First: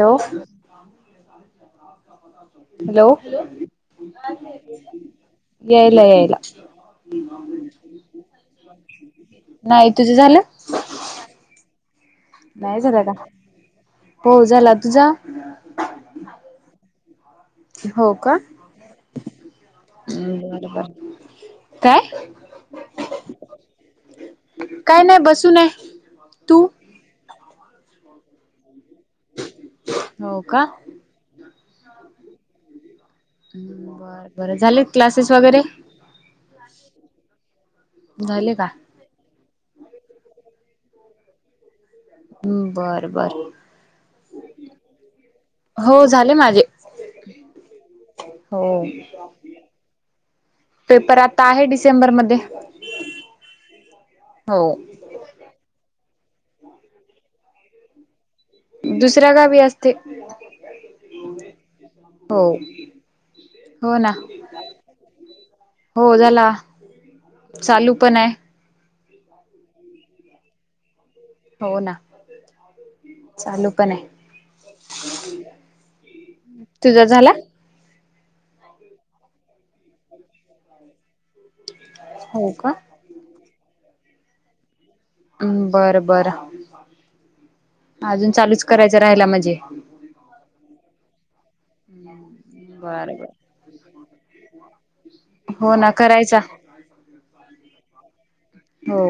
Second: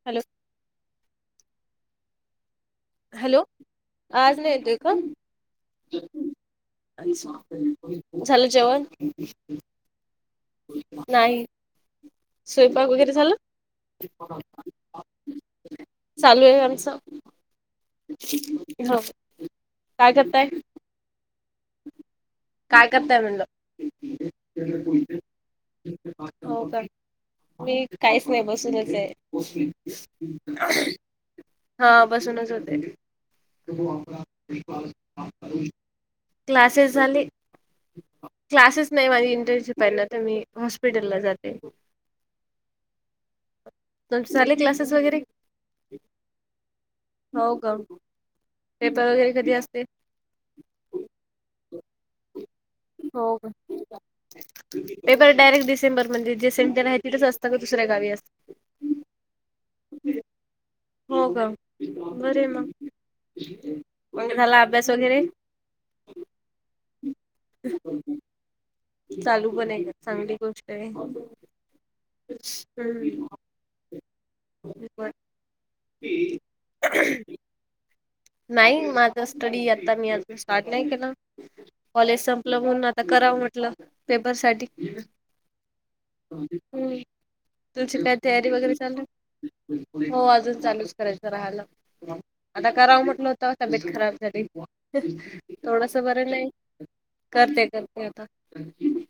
Hello! Hello! आवाज नाही येत का? यायला यायला [inaudible] झालं जेवण? नाही. तुझं झालं? नाही नाही स्वयंपाक झालं वगैरे का झाला? हो झाला तुझा [inaudible] चालू आहे आचं हो का ह काय करताय बर बर काय काय करताय म्हणल काय नाही बसून आहे हो तू का मी काहीच नाही बसूनच आहे हो का हा बसूनच होते बर, बर झालेत क्लासेस वगैरे क्लासेस झाले झाले का क्लासेस नाही माझी इंटर्नशिप पहीला तर मी हॉस्पिटलला जाते हम् बरं, बरं [unintelligible] क्लासेस वगैरे हो झाले माझे हो का हो पेपर वगैरे कधी असते पेपर आता आहे डिसेंबर मध्ये हो का हो पेपर डायरेक्ट डिसेंबर मध्ये जे सेंटर आहे तिथच असतं दुसऱ्या गावी असत दुसऱ्या गावी असते हो का बर हो म हो ना मग झाला अभ्यास वगैरे हो झाला चालू पण आहे चालू पण आहे का चांगली गोष्ट आहे हो ना अ चालू पण आहे बर तुझा झाला [unintelligible] नाही माझा स्टडी आता मी अजून स्टार्ट नाही केला कॉलेज हो संपलं का म्हणून आत आता कराव म्हटलं पेपर साठी हम् बरं, बर तुमची काय तयारी वगैरे करायचा राहिला म्हणजे चालूय हो अजून चालूच करायचं राहायला आता कराव बरं म्हट बर तवा तब्बेत खराब झाली हो ना थोडस बर करायचा नाही करते, करते आता हो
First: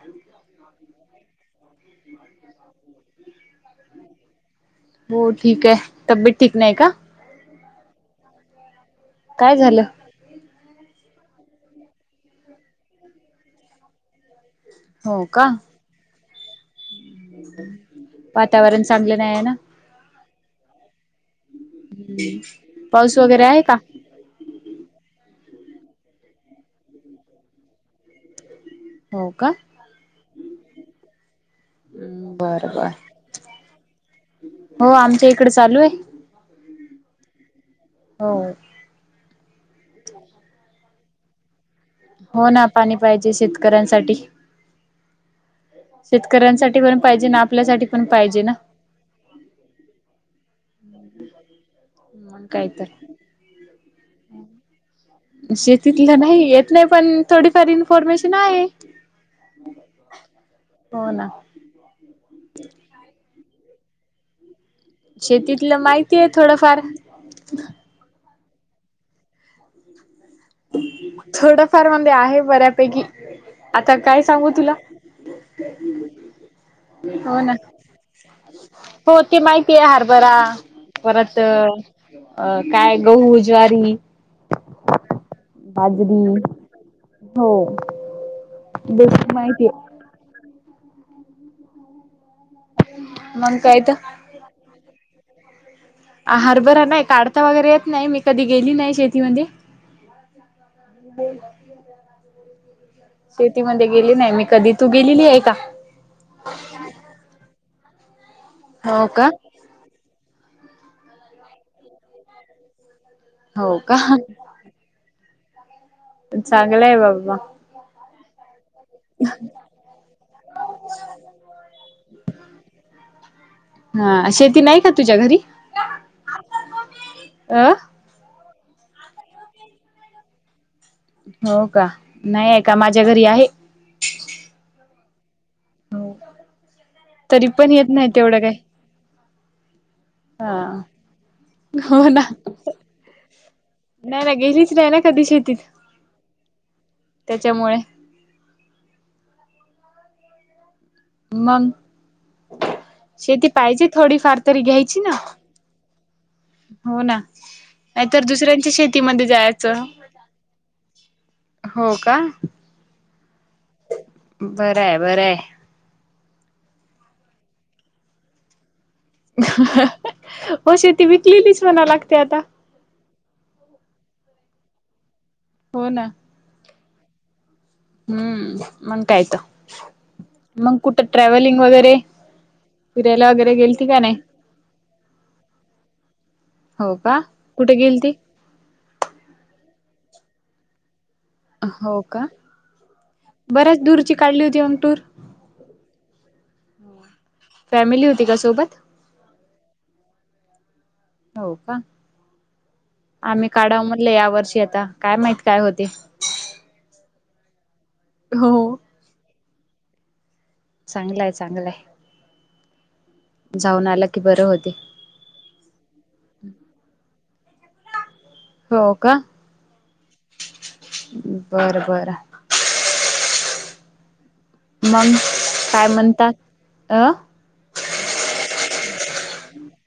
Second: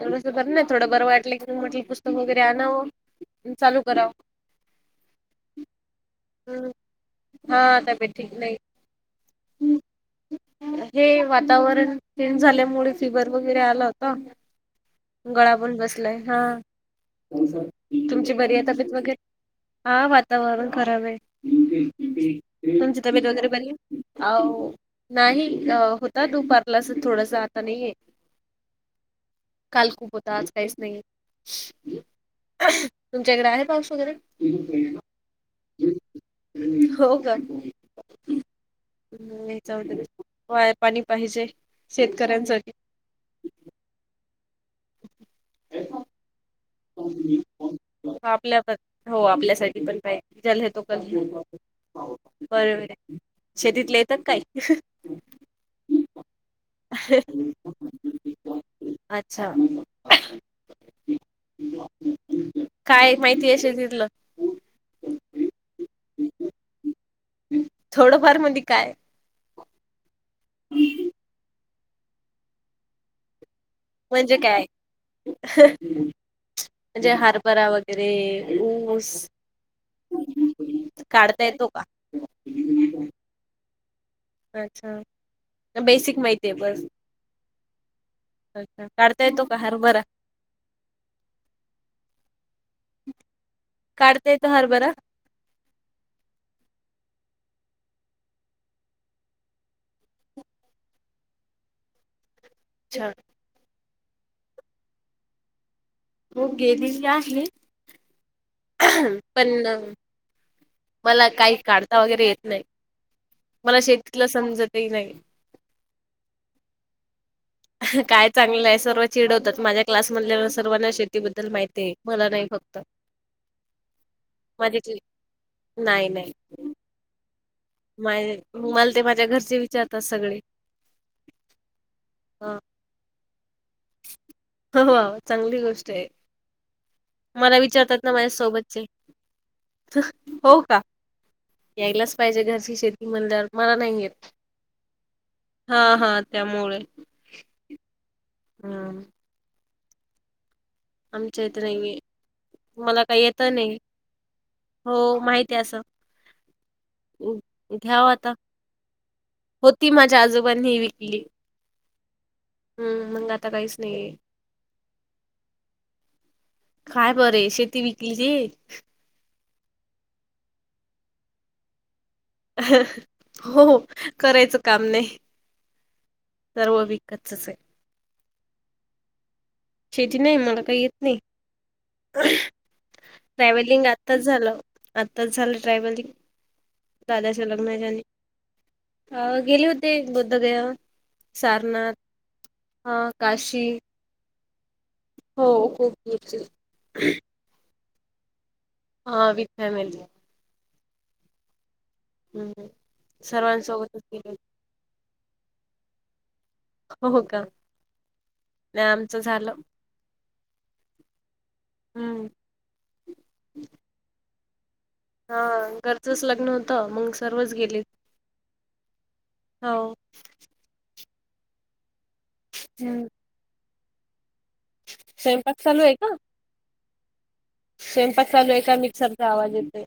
थोडसं बरं नाही थोडं बरं वाटलं म्हटलं पुस्तक वगैरे आणावं न चालू करावं हो ठीक आहे तब्येत ठीक नाही का हा तब्बेत ठीक नाही काय झालं हे वातावरण चेंज झाल्यामुळे फिवर वगैरे आला होता हो का गळा पण बसलाय हा तुमची बरी आहे वातावरण तब्येत चांगलं नाही आहे ना वगैरे हा वातावरण खराब आहे तुमची तब्बेत वगैरे बरी आहे हाव नाही होता दुपारलाच थोडस आता नाही आहे हो का काल खूप होता आज काहीच नाहीये बर बर तुमच्या इकडे आहे पाऊस वगैरे तिकडे चालू आहे हो का हो [unintelligible] होय पाणी पाहिजे हो ना शेतकऱ्यांसाठी. पाणी पाहिजे शेतकऱ्यांसाठी, शेतकऱ्यांसाठी साठी पण पाहिजे ना आपल्यासाठी पण पाहिजे ना आपल्या पण हो आपल्यासाठी पण पाहिजे [unintelligible] मग काय बरोबर तर आहे शेतीतल येत का काही? शेतीतल नाही. येत नाही पण थोडीफार इन्फॉर्मेशन आहे. अच्छा. [inaudible] हो ना. काय माहितीये शेतीतलं? शेतीतलं माहितीये थोडंफार. थोडंफार मध्ये काय? थोडफार मध्येे आहे बऱ्यापैकी. आता काय सांगू तुला? म्हणजे हो ना. हरभरा वगैरे ऊस हो ते माहितीये. हरबरा परत काढता येतो का? अ काय गहू, ज्वारी. अच्छा, बेसिक बाजरी माहितीय बस. हो अच्छा, काढता बेसिक येतो का माहिती आहे हारभरा? मग काय त. काढता येतो हरभरा? आ हरभरा नाही काढता वगैरे येत नाही. मी कधी गेली नाही शेतीमध्ये. ह [unintelligible] च्छा. शेतीमध्ये गेले नाही मी कधी. तू गेलेलीय का? हो गेलेली आहे [unintelligible] हो का पण मला काही काढता वगैरे येत नाही. हो मला का शेतीतल समजतही नाही. चांगलंय बाबा. काय चांगलंय. सर्व चिडवतात. माझ्या क्लासमधल्या सर्वांना शेतीबद्दल माहितीये. मला नाही फक्त. हा शेती माझे नाही का तुझ्या घरी? नाही अ. नाही. मला ते माझ्या घरचे विचारतात सगळे. हो का? ह नाहीये का? माझ्या घरी आहे. हो चांगली गोष्टय. तरी मला पण येत विचारतात नाही ना माझ्या तेवढं काही सोबतचे. हा हो का? हो यायलाच ना पाहिजे घरची शेती म्हणल्यावर. मला नाही येत. ना गेलीच नाही ना कधी शेतीत हा हा. त्यामुळे. त्याच्यामुळे. हम्म. आमच्या इथ मग नाही बाई. शेती पाहिजे थोडी फार तरी. हो घ्यायची ना. माहिती आहे असं हो ना. नाही घ्याव तर आता दुसऱ्यांची शेती ती मंधी जायाच. होती. माझ्या आजोबांनी विकली. हो का हम्म मंग आता काहीच नाहीये. बरं आहे बरं आहे काय बरे शेती विकली ते. हो शेती विकलेलीच म्हणाव लागते आता. हो करायचं काम नाही. हो ना. सर्व विकतचचे. हम्म मग काय तर शेती नाही मला मग काही येत कुठं नाही. ट्रॅव्हलिंग वगैरे फिरायला वगैरे ट्रॅव्हलिंग गेलती का नाही आत्ताच झाल आत्ताच झाल ट्रॅव्हलिंग. हो का दादाच्या कुठे लग्नाच्या गेलती आधी गेले होते बौद्ध दे सारनाथ हो का हां काशी. बऱ्याच दूरची काढली होती मग टूर. हो खूप वर्ष झाले. फॅमिली होती का सोबत? हा विथ फॅमिली. हो का हं, आम्ही काढव सर्वांसोबतच म्हणले या गेले होते. वर्षी आता काय माहित काय होतय. हो हो का हो नाही आमच झाल. चांगलय चांगलय. हम्म जाऊन आल की बर होते. हा घरचच लग्न होत मग सर्वच गेले. हो का हो. बर बर हम् मग स्वयंपाक चालू काय आहे का म्हणतात अ स्वयंपाक चालू आहे का मिक्सरचा आवाज येतोय.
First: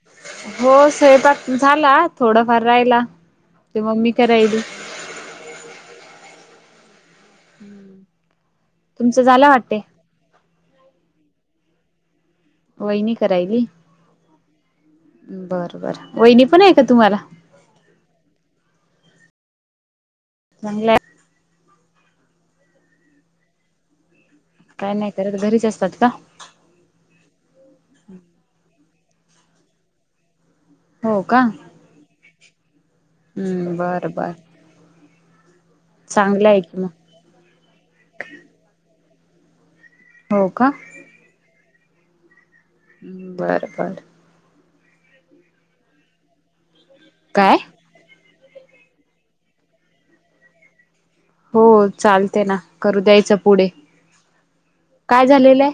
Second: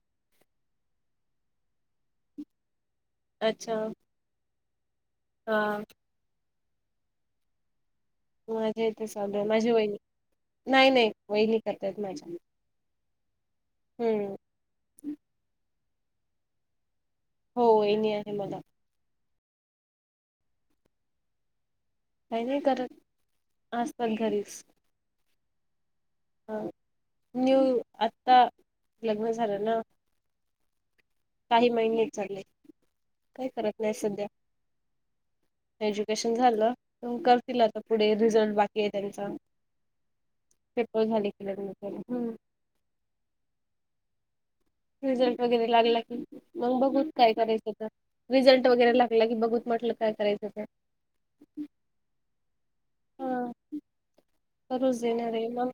हो स्वयंपाक झाला थोडाफार राहिला अच्छा ते मम्मी करायली. हा हम्म माझ्या तिथे चालू आहे माझी वहिनी नाही नाही वहिनी करतायत माझ्या. वहिनी करायली हम्म बर बर वहिणी पण आहे का तुम्हाला? हो वहिनी आहे मला. चांगलय काही नाही करत असतात घरीच. काय नाही करत घरीच असतात का? ह न्यू आत्ता लग्न झाल ना. हो का. [unintelligible] महिने चालले काय हम्म करत नाही बरं सध्या. बर एज्युकेशन चांगलं आहे झाल की मग. त करतील आता पुढे रिझल्ट बाकी आहे त्यांचा. हो का. पेपर झाली की लग्न केलं हम्म. बरं बरं. रिझल्ट वगैरे लागला की मग बघू काय करायचं ते. रिझल्ट वगैरे लागला की बघू म्हटलं काय करायचं तर हो चालते ना करू द्यायचं हा पुढे काय झालेल आहे.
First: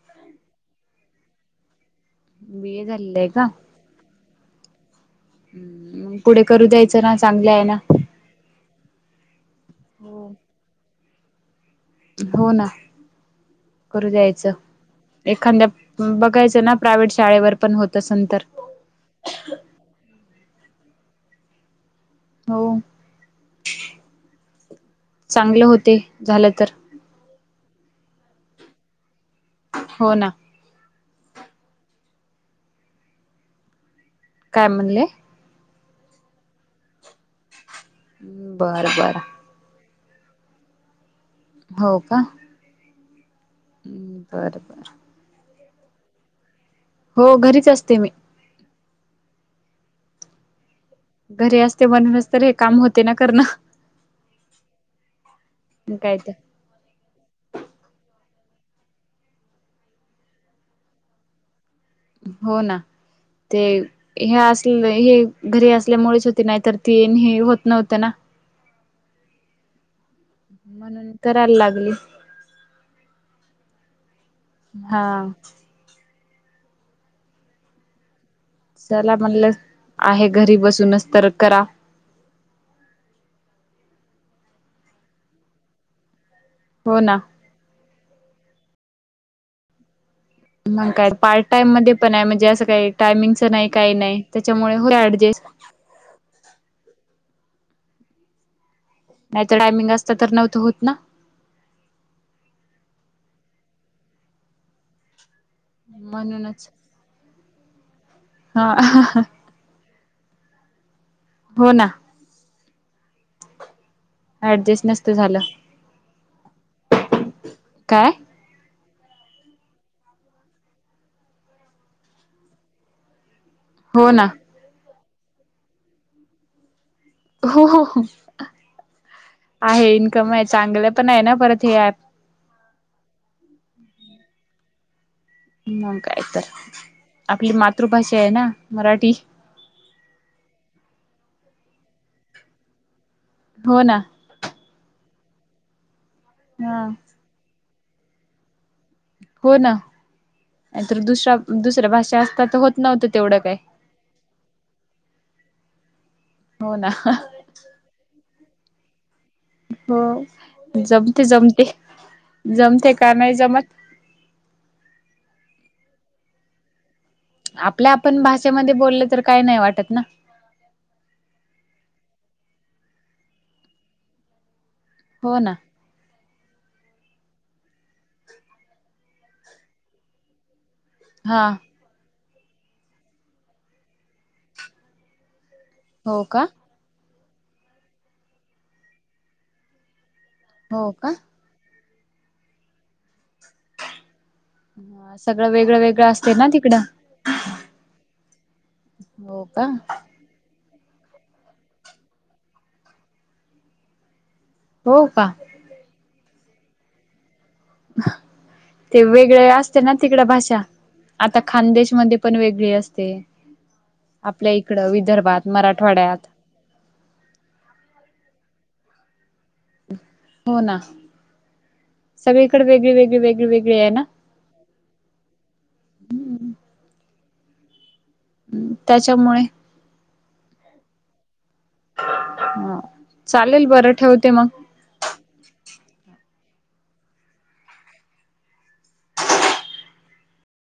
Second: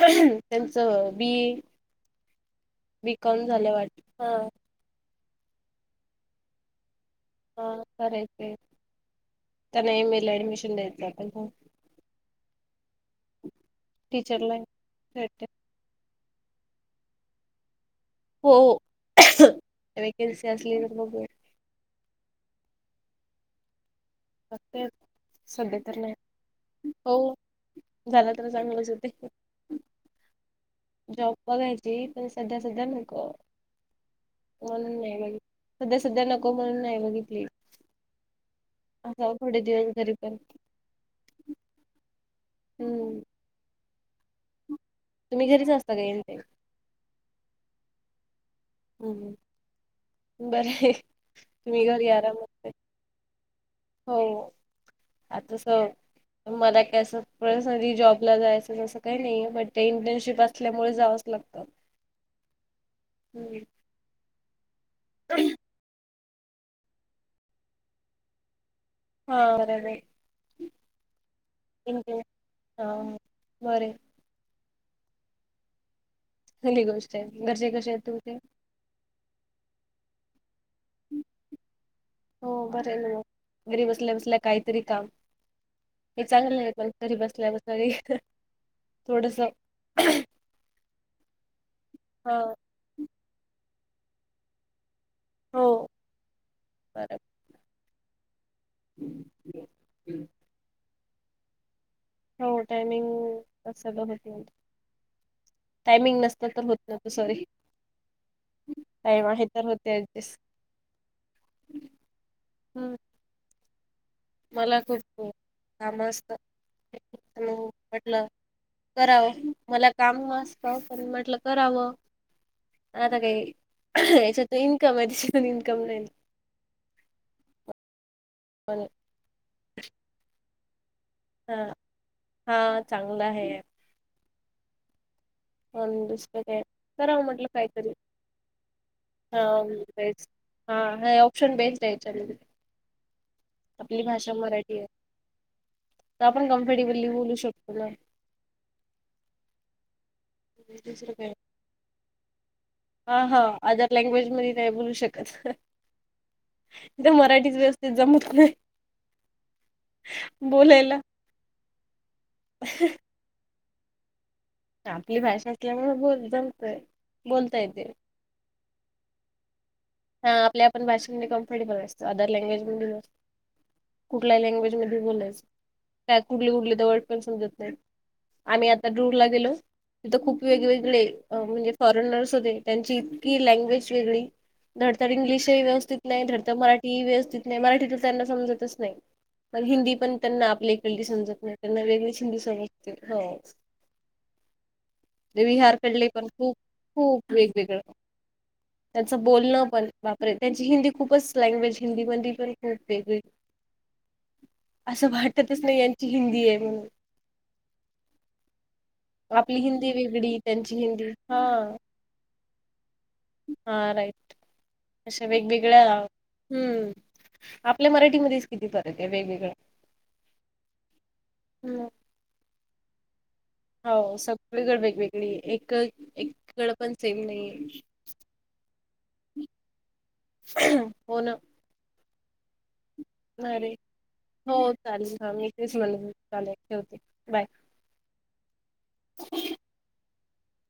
त्यांच बी ए बी ए झालेलं आहे बीकॉम का? झाल्या वाट हा पुढे करू द्यायचं ना चांगले आहे ना. हा करायचंय त्यांना एम ए ला ऍडमिशन द्यायचं आपण हो हो ना करू द्यायच टीचरला भेटते एखाद्यां. बघायच ना प्रायव्हेट शाळेवर पण होत असल तं. हो वेकन्सी असली तर बघूया. हो. पत्ते चांगले सध्या तर होते झालं तर नाही हो. झाल तर चांगलच होते. हो ना. जॉब बघायची पण सध्या सध्या नको. काय म्हणून म्हणले? नाही बघित सध्या सध्या नको म्हणून नाही बघितली. बरं बरं. असावं थोडे दिवस घरी पण‌ हो का. हम्म. हम्म बर बर. तुम्ही घरीच असता का रेनी टाईम. हो घरीच असते मी. ह बर हे घरी असते म्हणूनच तर हे काम होते ना करण. हो आतास काय तर मला काय असं ध जॉबला जायच तस काही नाहीे ते इंटर्नशिप असल्यामुळे जावच लागत. हो ना ते हे असले हे घरी असल्यामुळेच होते नाहीत तर तेन हे होत नव्हत ना. हा बरोबर म्हणून करायला लागली. हां बरय हां चांगली गोष्ट आहे. घरचे कशे आहेत तुमचे? चला म्हणल आहे घरी बसूनच तर करा. हो बरय ना मग घरी बसल्या बसल्या काहीतरी काम हे चांगलय. हो घरी ना बसल्या बसल्या ही थोडस. मग काय पार्ट टाइम मध्ये पण आहे म्हणजे अस काही टायमिंगच नाही काही नाही तेच्यामुळ होतय ऍडजेस्ट. हो बरंय. [inaudible] नाहीतर टायमिंग असत तर नव्हत होत ना. हो टायमिंग असत होत नाही टायमिंग नसत तर म्हणूनच होत [unintelligible] सॉरी हा टाईम आहे तर होते अदीच हो ना. हम्म मला ऍडजस्ट नसत खूप झालं काम असतात काय म्हटल कराव मला काम आसत पण म्हटल कराव. आता काही हो ना याच्यात इन्कम आहे त्याचावर इन्कम नाही. हो हो हो [unintelligible] आहे इन्कम आहे चांगल पण आहे ना परत हे ॲप. हां चांगलं आहे ॲप. मग पण काय दुसरं तर करावं म्हटलं आपली काहीतरी मातृभाषा आहे ना मराठी हा तेच हा हे ऑप्शन बेस्ट आहे यांच्यामध्ये. हो ना आपली भाषा मराठी हाय, तर आपण हा कम्फर्टेबली बोलू शकतो ना. हो ना नाही तर, दुसरं काय दुसऱ दुसऱ्या भाषा असतात तर होत नव्हतं हा हा तेवढं काय अदर लँग्वेज मध्ये नाही बोलू शकत, हो ना मराठीच व्यवस्थ ते जमत नाही. हो बोलायला जमते, जमते, जमते, का नाही जमत? आपली भाषा असल्यामूळ बोल जमतय. बोलता येते आपल्या आपण भाषेमध्ये बोलल, तर काय नाही वाटत ना. हा आपल्या आपण भाषेमध्ये कम्फर्टेबल असतो, अदर लँग्वेज मधे नसतो. कुठल्या लँग्वेज म ते हो बोलायच. ना काय कुठली कुठली तर वर्ड पण समजत नाही. आम्ही आता टूरला गेलो तिथं खूप वेगवेगळे हा म्हणजे फॉरेनर्स होते. त्यांची इतकी लँग्वेज वेगळी धडतर इंग्लिश ही व्यवस्थित हो नाही, का धडतर मराठी ती ही व्यवस्थित नाही. मराठी तर त्यांना समजतच नाही, पणं हिंदी पण त्यांना आपली हो इकली का समजत नाही. त्यांना वेगळीच हिंदी समजते हो. म आज ते बीहार कडले पण, खूप खूप वेगवेगळं त्यांचं हो का बोलणं पण, बाप रे! त्यांची हिंदी खूपच लँग्वेज हिंदी मधे पण खूप वेगळी. हो आसं का वाटतच नाही ये, यांची हिंदी आहे म्हणून. ते वेगळे आपली असते हिंदी ना तिकड वेगळी भाषा, त्यांची हिंदी हा आता खानदेश मध्ये. पण वेगळी असते, हा राईट आपल्या इकड विदर्भात, मराठवाड्यात हुं. आपल्या मराठीमध्येच किती फरक आहे वेगवेगळं. हो ना, सगळीकड वेगळी, वेगळी, वेगी, वेगी हाव सगळीकडे वेगवेगळी, एक एकीकड पण सेम नाही ये. ह् त्याच्यामुळे हो न. आं. नाही रे, हो. चालेल, हा मी तेच म्हणत होते, चालेल ठेवते बाय.